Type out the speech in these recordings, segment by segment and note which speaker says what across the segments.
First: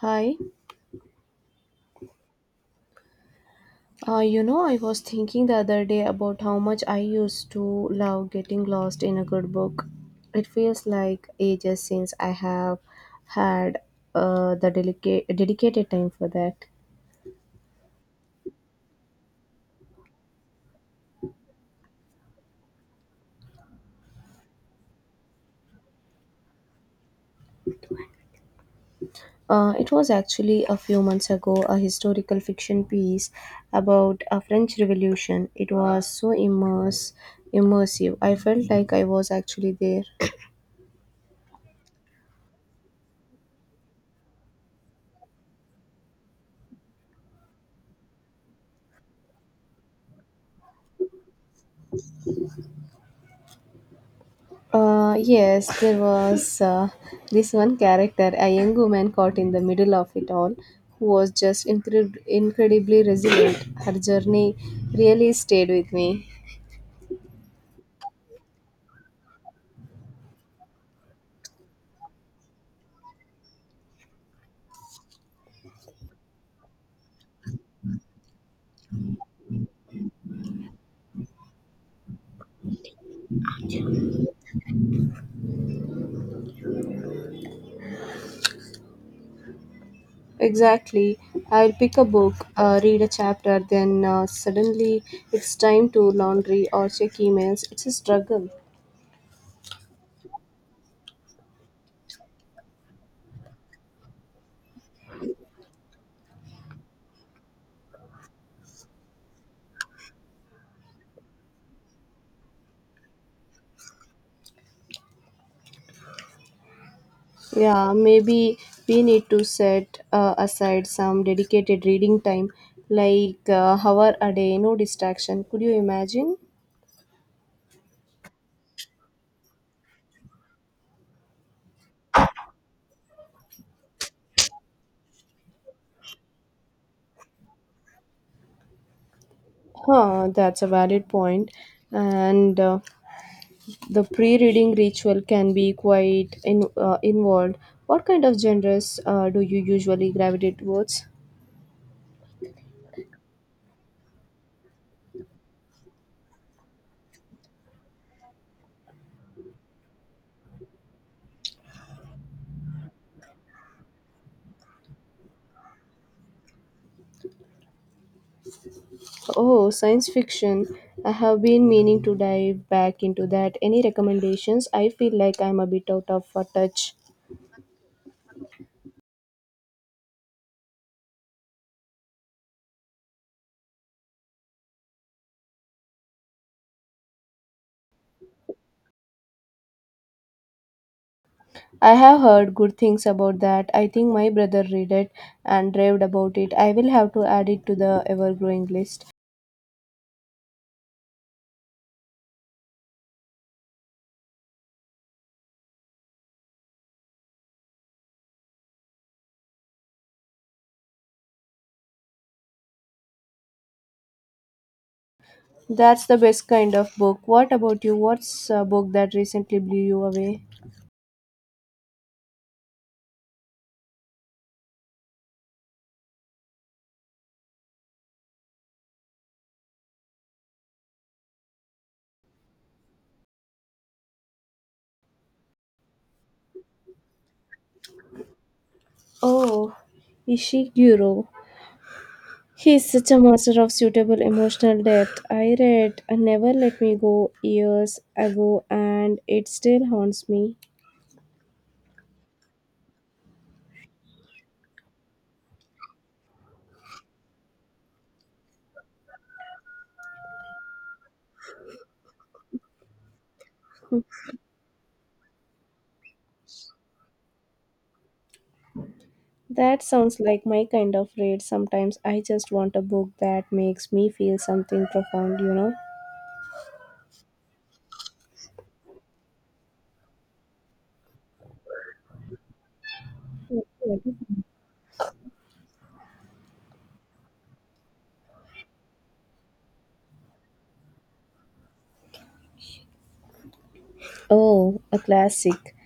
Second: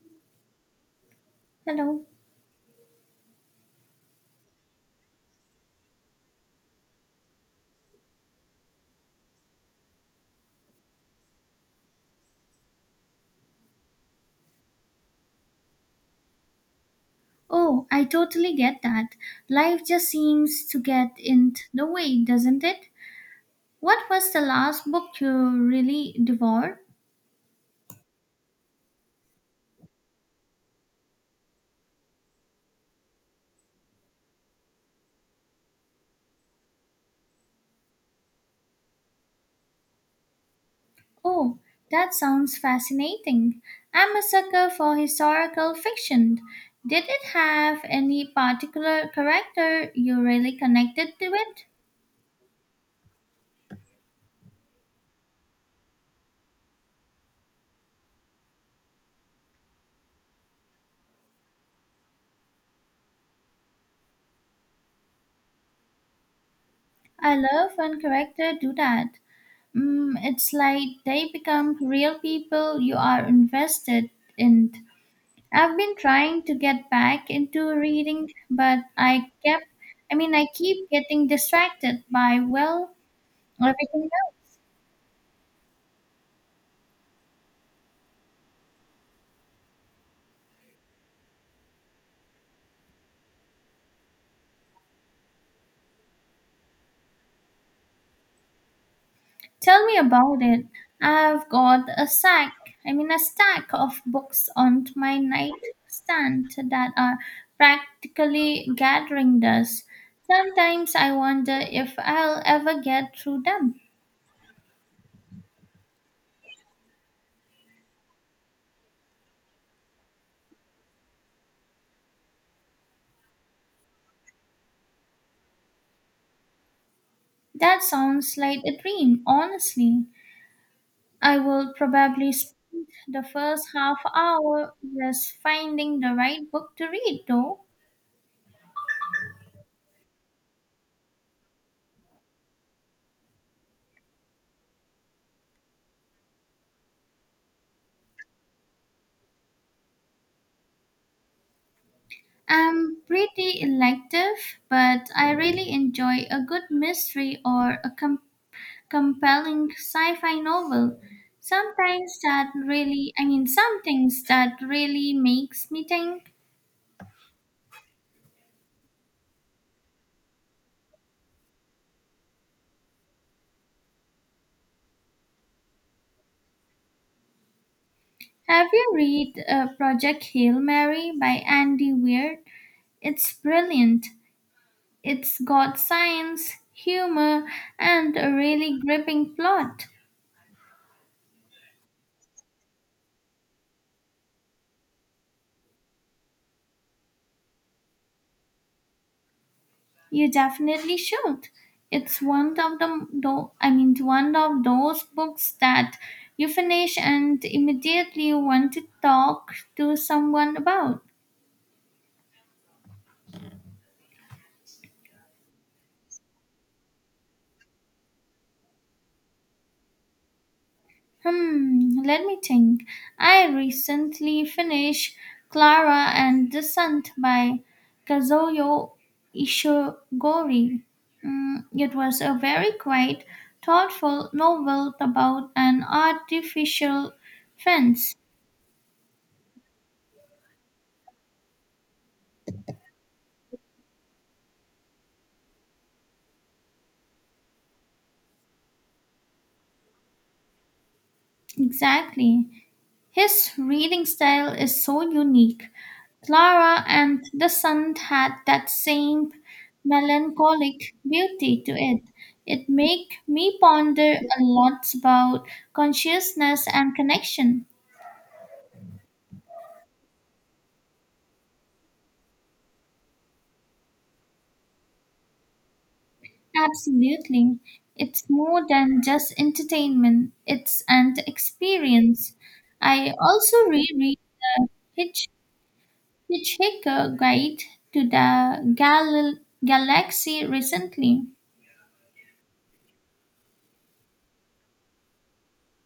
Speaker 1: Hi.
Speaker 2: Hello.
Speaker 1: I was thinking the other day about how much I used to love getting lost in a good book. It feels like ages since I have had the delicate, dedicated time for that.
Speaker 2: Oh, I totally get that. Life just seems to get in the way, doesn't it? What was the last book you really devoured?
Speaker 1: It was actually a few months ago a historical fiction piece about a French Revolution. It was so immersive. I felt like I was actually there.
Speaker 2: Oh, that sounds fascinating. I'm a sucker for historical fiction. Did it have any particular character you really connected to it?
Speaker 1: Yes, there was this one character, a young woman caught in the middle of it all, who was just incredibly resilient. Her journey really stayed with me.
Speaker 2: I love when characters do that. Mm, it's like they become real people you are invested in. I've been trying to get back into reading, but I kept I mean I keep getting distracted by, well, everything else.
Speaker 1: Exactly. I'll pick a book, read a chapter, then suddenly it's time to laundry or check emails. It's a struggle.
Speaker 2: Tell me about it. I've got a sack I mean a stack of books on my nightstand that are practically gathering dust. Sometimes I wonder if I'll ever get through them.
Speaker 1: Yeah, maybe we need to set aside some dedicated reading time, like hour a day, no distraction. Could you imagine?
Speaker 2: That sounds like a dream, honestly. I will probably spend The first half hour was finding the right book to read, though.
Speaker 1: That's a valid point. And the pre-reading ritual can be quite involved. What kind of genres do you usually gravitate towards?
Speaker 2: I'm pretty elective, but I really enjoy a good mystery or a compelling sci fi novel. Some things that really makes me think.
Speaker 1: Oh, science fiction. I have been meaning to dive back into that. Any recommendations? I feel like I'm a bit out of touch.
Speaker 2: Have you read Project Hail Mary by Andy Weir? It's brilliant. It's got science, humor, and a really gripping plot.
Speaker 1: I have heard good things about that. I think my brother read it and raved about it. I will have to add it to the ever-growing list.
Speaker 2: You definitely should. It's one of those books that you finish and immediately want to talk to someone about.
Speaker 1: That's the best kind of book. What about you? What's a book that recently blew you away?
Speaker 2: Hmm, let me think. I recently finished Clara and the Descent by Kazuyo Ishigori. Mm, it was a very quiet, thoughtful novel about an artificial fence.
Speaker 1: Oh, Ishiguro. He is such a master of suitable emotional depth. I read Never Let Me Go years ago and it still haunts me.
Speaker 2: Exactly. His reading style is so unique. Clara and the Sun had that same melancholic beauty to it. It made me ponder a lot about consciousness and connection.
Speaker 1: That sounds like my kind of read. Sometimes I just want a book that makes me feel something profound, you know?
Speaker 2: Absolutely. It's more than just entertainment, it's an experience. I also reread Hitch, Hitchhiker Guide to the Galaxy recently.
Speaker 1: Oh, a classic.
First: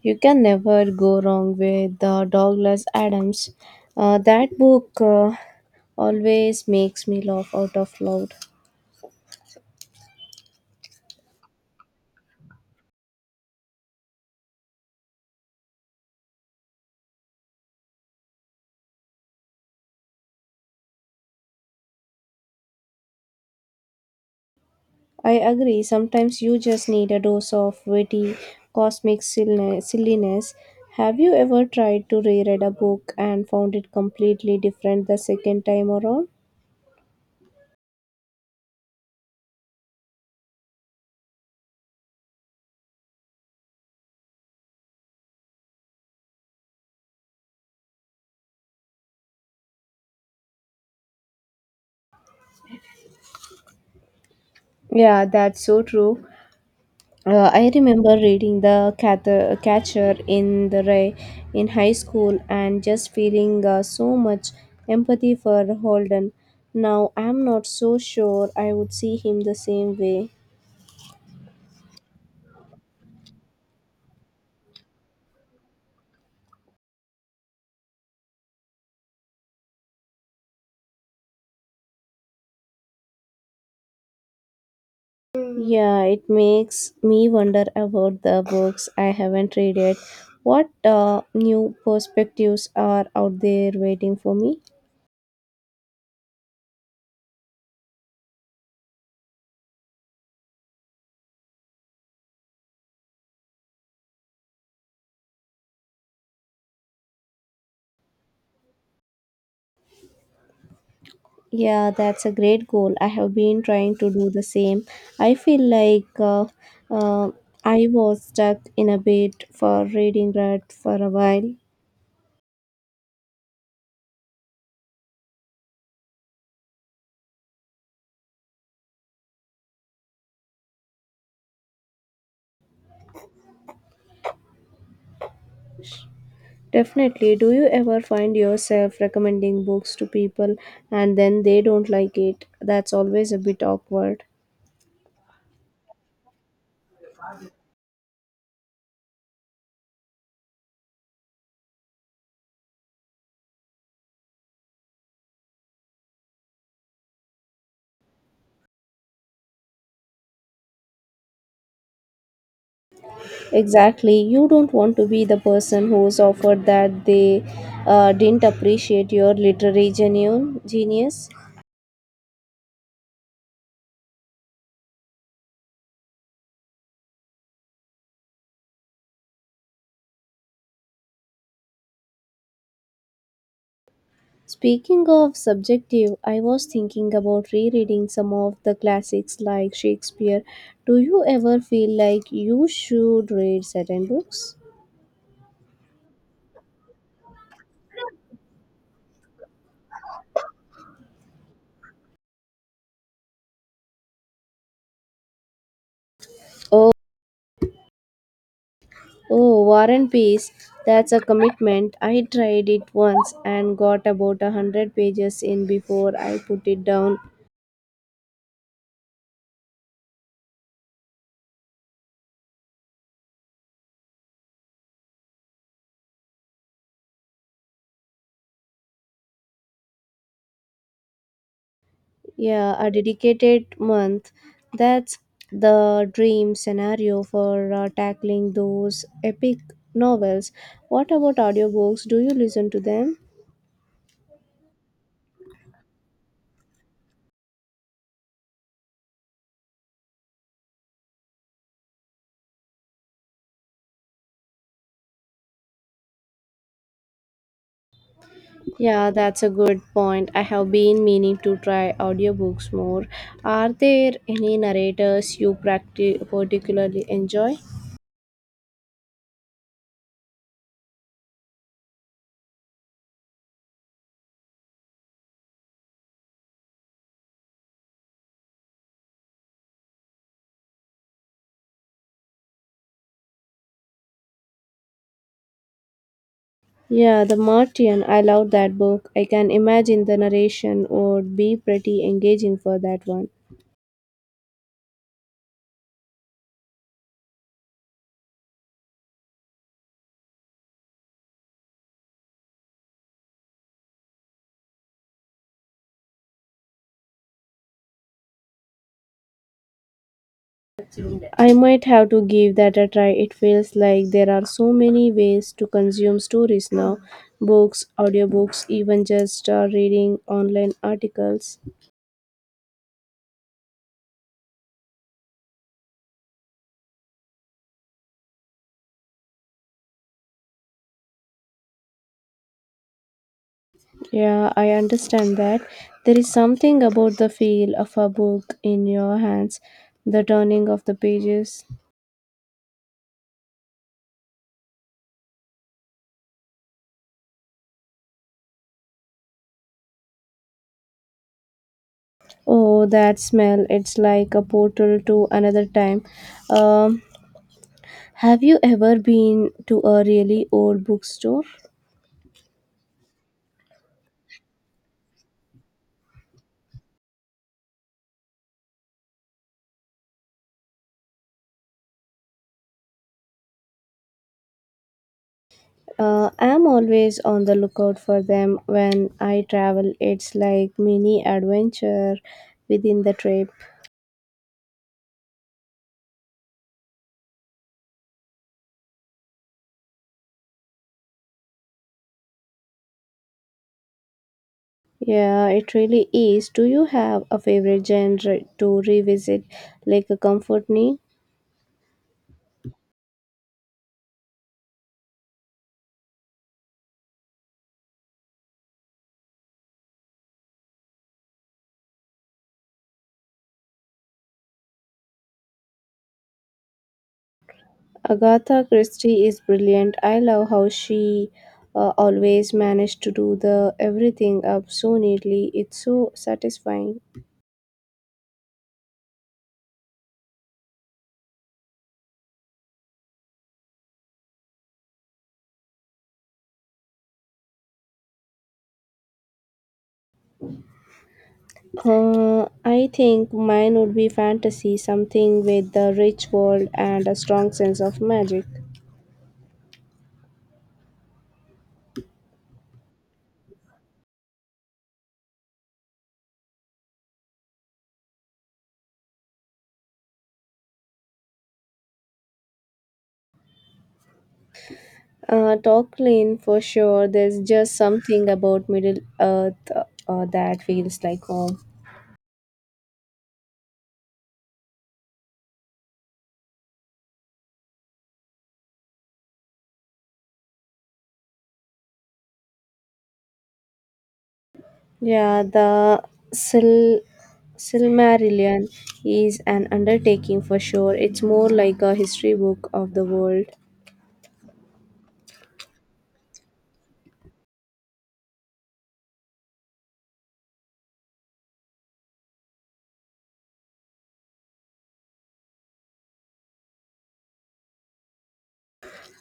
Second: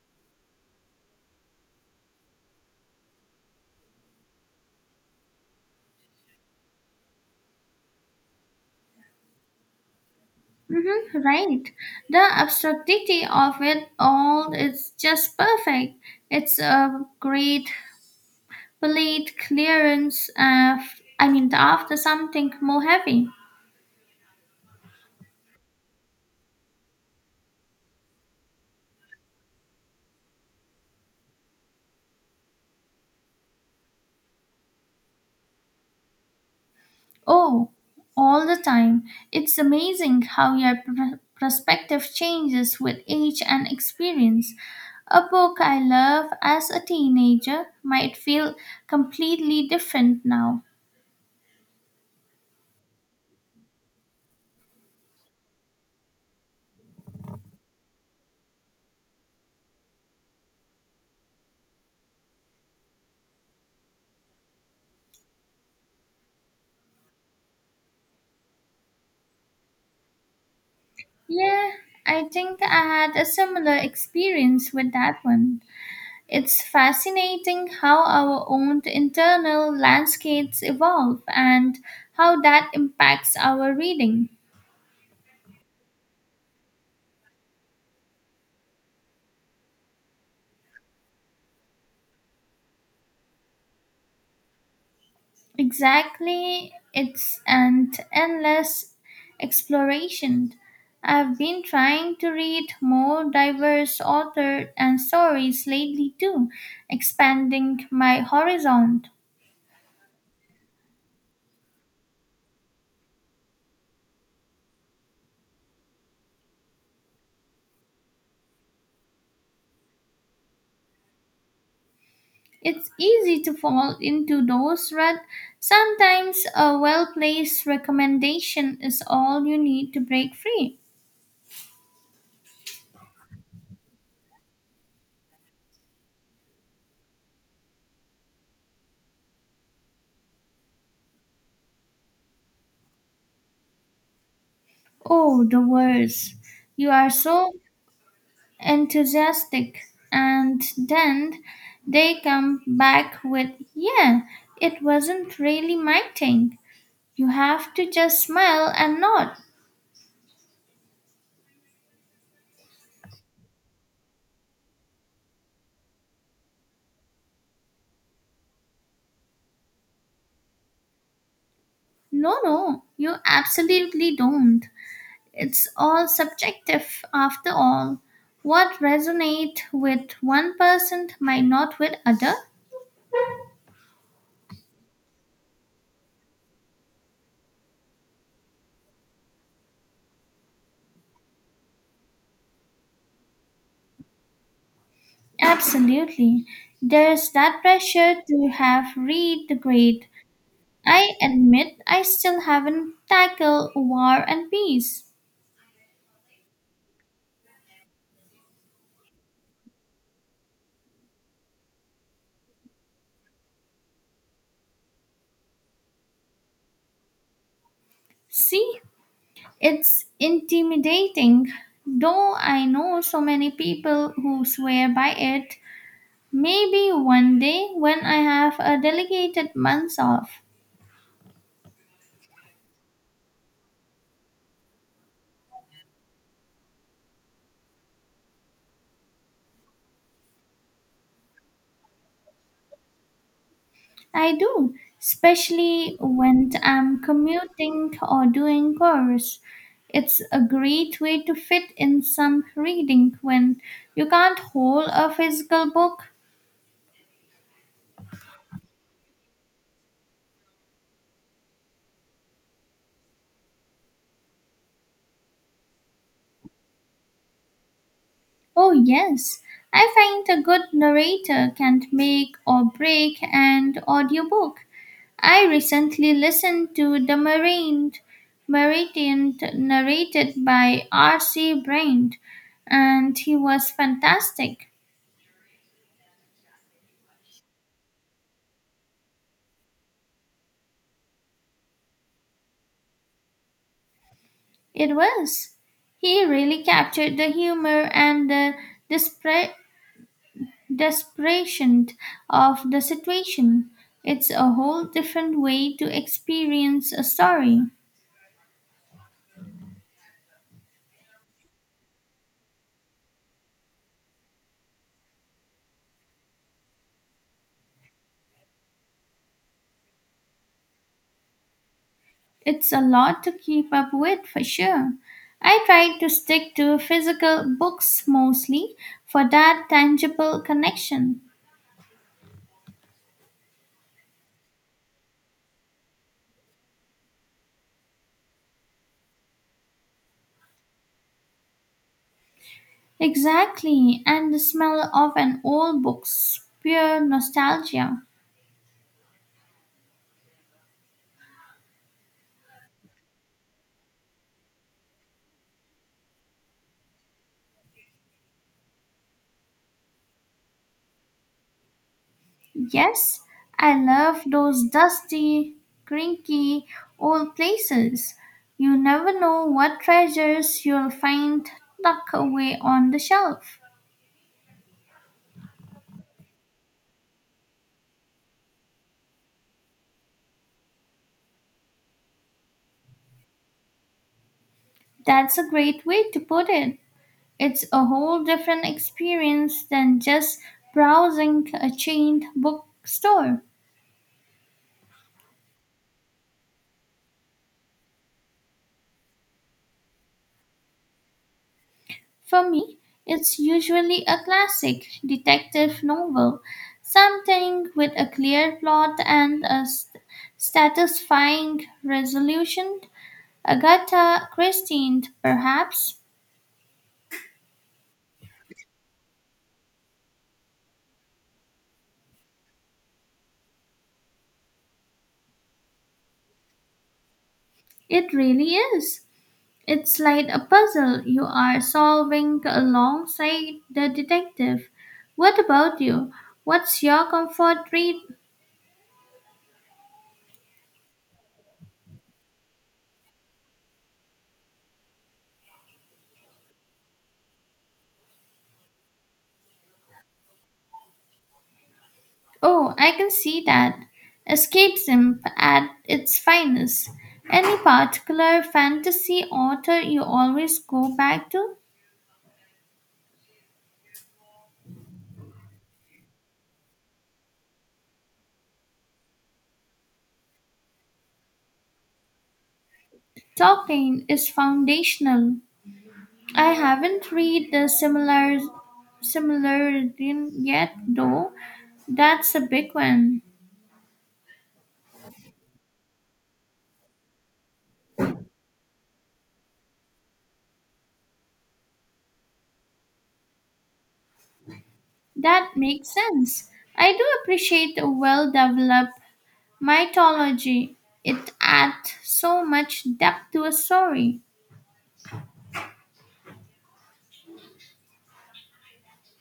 Speaker 1: You can never go wrong with Douglas Adams. That book always makes me laugh out of loud.
Speaker 2: Mhm, right. The absurdity of it all is just perfect. It's a great plate clearance. I mean, after something more heavy.
Speaker 1: I agree, sometimes you just need a dose of witty cosmic silliness. Have you ever tried to reread a book and found it completely different the second time around?
Speaker 2: Oh, all the time. It's amazing how your perspective changes with age and experience. A book I loved as a teenager might feel completely different now.
Speaker 1: Yeah, that's so true. I remember reading Catcher in the Rye in high school and just feeling so much empathy for Holden. Now I'm not so sure I would see him the same way.
Speaker 2: Yeah, I think I had a similar experience with that one. It's fascinating how our own internal landscapes evolve and how that impacts our reading.
Speaker 1: Yeah, it makes me wonder about the books I haven't read yet. What new perspectives are out there waiting for me?
Speaker 2: Exactly, it's an endless exploration. I've been trying to read more diverse authors and stories lately too, expanding my horizon.
Speaker 1: Yeah, that's a great goal. I have been trying to do the same. I feel like uh, I was stuck in a bit for reading rut for a while.
Speaker 2: It's easy to fall into those ruts. Sometimes a well placed recommendation is all you need to break free.
Speaker 1: Definitely. Do you ever find yourself recommending books to people and then they don't like it? That's always a bit awkward.
Speaker 2: Oh, the worst. You are so enthusiastic, and then they come back with, yeah, it wasn't really my thing. You have to just smile and nod.
Speaker 1: Exactly. You don't want to be the person who's offered that they didn't appreciate your literary genius.
Speaker 2: No, no, you absolutely don't. It's all subjective after all. What resonate with one person might not with other.
Speaker 1: Speaking of subjective, I was thinking about rereading some of the classics like Shakespeare. Do you ever feel like you should read certain books?
Speaker 2: Absolutely. There's that pressure to have read the grade. I admit I still haven't tackled War and Peace.
Speaker 1: Oh, oh, War and Peace. That's a commitment. I tried it once and got about a hundred pages in before I put it down.
Speaker 2: See, it's intimidating. Though I know so many people who swear by it, maybe one day when I have a delegated month off.
Speaker 1: Yeah, a dedicated month. That's the dream scenario for tackling those epic novels. What about audiobooks? Do you listen to them?
Speaker 2: I do, especially when I'm commuting or doing chores. It's a great way to fit in some reading when you can't hold a physical book.
Speaker 1: Yeah, that's a good point. I have been meaning to try audiobooks more. Are there any narrators you particularly enjoy?
Speaker 2: Oh, yes, I find a good narrator can make or break an audiobook. I recently listened to Meridian narrated by R.C. Brand, and he was fantastic.
Speaker 1: Yeah, The Martian. I love that book. I can imagine the narration would be pretty engaging for that one.
Speaker 2: It was. He really captured the humor and the desper- desperation of the situation. It's a whole different way to experience a story.
Speaker 1: I might have to give that a try. It feels like there are so many ways to consume stories now books, audiobooks, even just reading online articles.
Speaker 2: It's a lot to keep up with for sure. I try to stick to physical books mostly for that tangible connection.
Speaker 1: Yeah, I understand that. There is something about the feel of a book in your hands, the turning of the pages.
Speaker 2: Exactly, and the smell of an old book's pure nostalgia.
Speaker 1: Oh, that smell. It's like a portal to another time. Um, have you ever been to a really old bookstore?
Speaker 2: Yes, I love those dusty, cranky old places. You never know what treasures you'll find tucked away on the shelf.
Speaker 1: I'm always on the lookout for them when I travel. It's like mini adventure within the trip.
Speaker 2: That's a great way to put it. It's a whole different experience than just browsing a chained bookstore.
Speaker 1: Yeah, it really is. Do you have a favorite genre to revisit, like a comfort me?
Speaker 2: For me, it's usually a classic detective novel, something with a clear plot and a satisfying resolution. Agatha Christie, perhaps.
Speaker 1: Agatha Christie is brilliant. I love how she always managed to do the everything up so neatly. It's so satisfying.
Speaker 2: It really is. It's like a puzzle you are solving alongside the detective. What about you? What's your comfort read?
Speaker 1: I think mine would be fantasy, something with a rich world and a strong sense of magic.
Speaker 2: Oh, I can see that. Escapism at its finest. Any particular fantasy author you always go back to?
Speaker 1: Tolkien, for sure. There's just something about Middle Earth that feels like home.
Speaker 2: Tolkien is foundational. I haven't read the similar Silmarillion yet, though. That's a big one.
Speaker 1: Yeah, the Sil- Silmarillion is an undertaking for sure. It's more like a history book of the world.
Speaker 2: That makes sense. I do appreciate a well-developed mythology. It adds so much depth to a story.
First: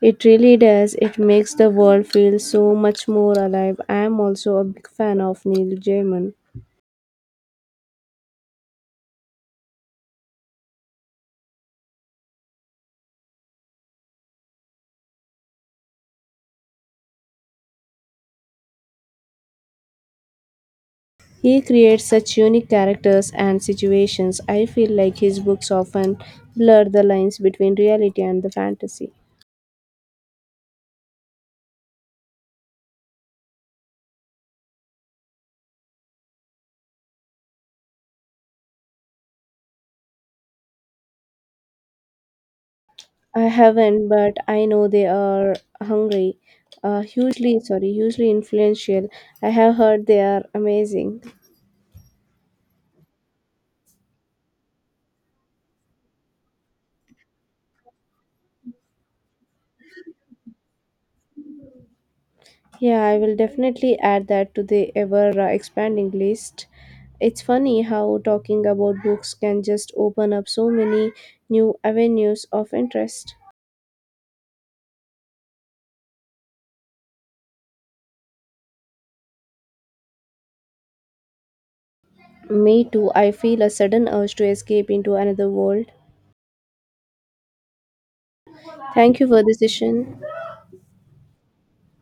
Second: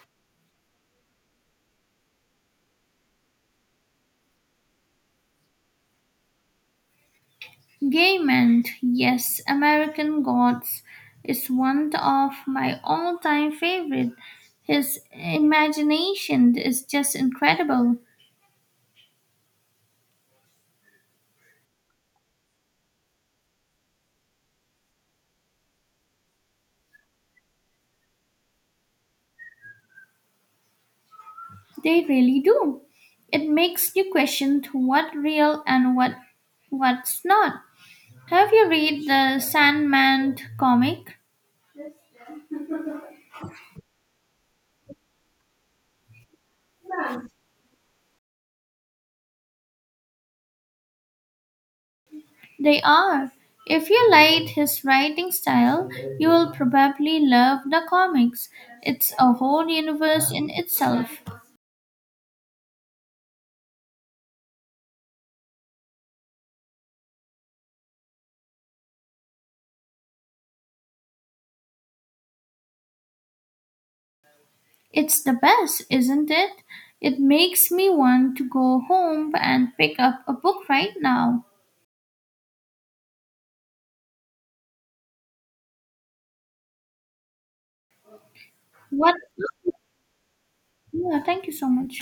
Speaker 1: It really does. It makes the world feel so much more alive. I'm also a big fan of Neil Gaiman.
Speaker 2: Gaiman, yes, American Gods is one of my all time favorite. His imagination is just incredible.
Speaker 1: He creates such unique characters and situations. I feel like his books often blur the lines between reality and the fantasy.
Speaker 2: They really do. It makes you question what real and what's not. Have you read the Sandman comic?
Speaker 1: I haven't, but I know they are hungry, hugely influential. I have heard they are amazing.
Speaker 2: They are. If you liked his writing style, you will probably love the comics. It's a whole universe in itself.
Speaker 1: Yeah, I will definitely add that to the ever expanding list. It's funny how talking about books can just open up so many new avenues of interest.
Speaker 2: It's the best, isn't it? It makes me want to go home and pick up a book right now.
Speaker 1: Me too, I feel a sudden urge to escape into another world.
Speaker 2: What?
Speaker 1: Thank you for this session.
Speaker 2: Yeah, thank you so much.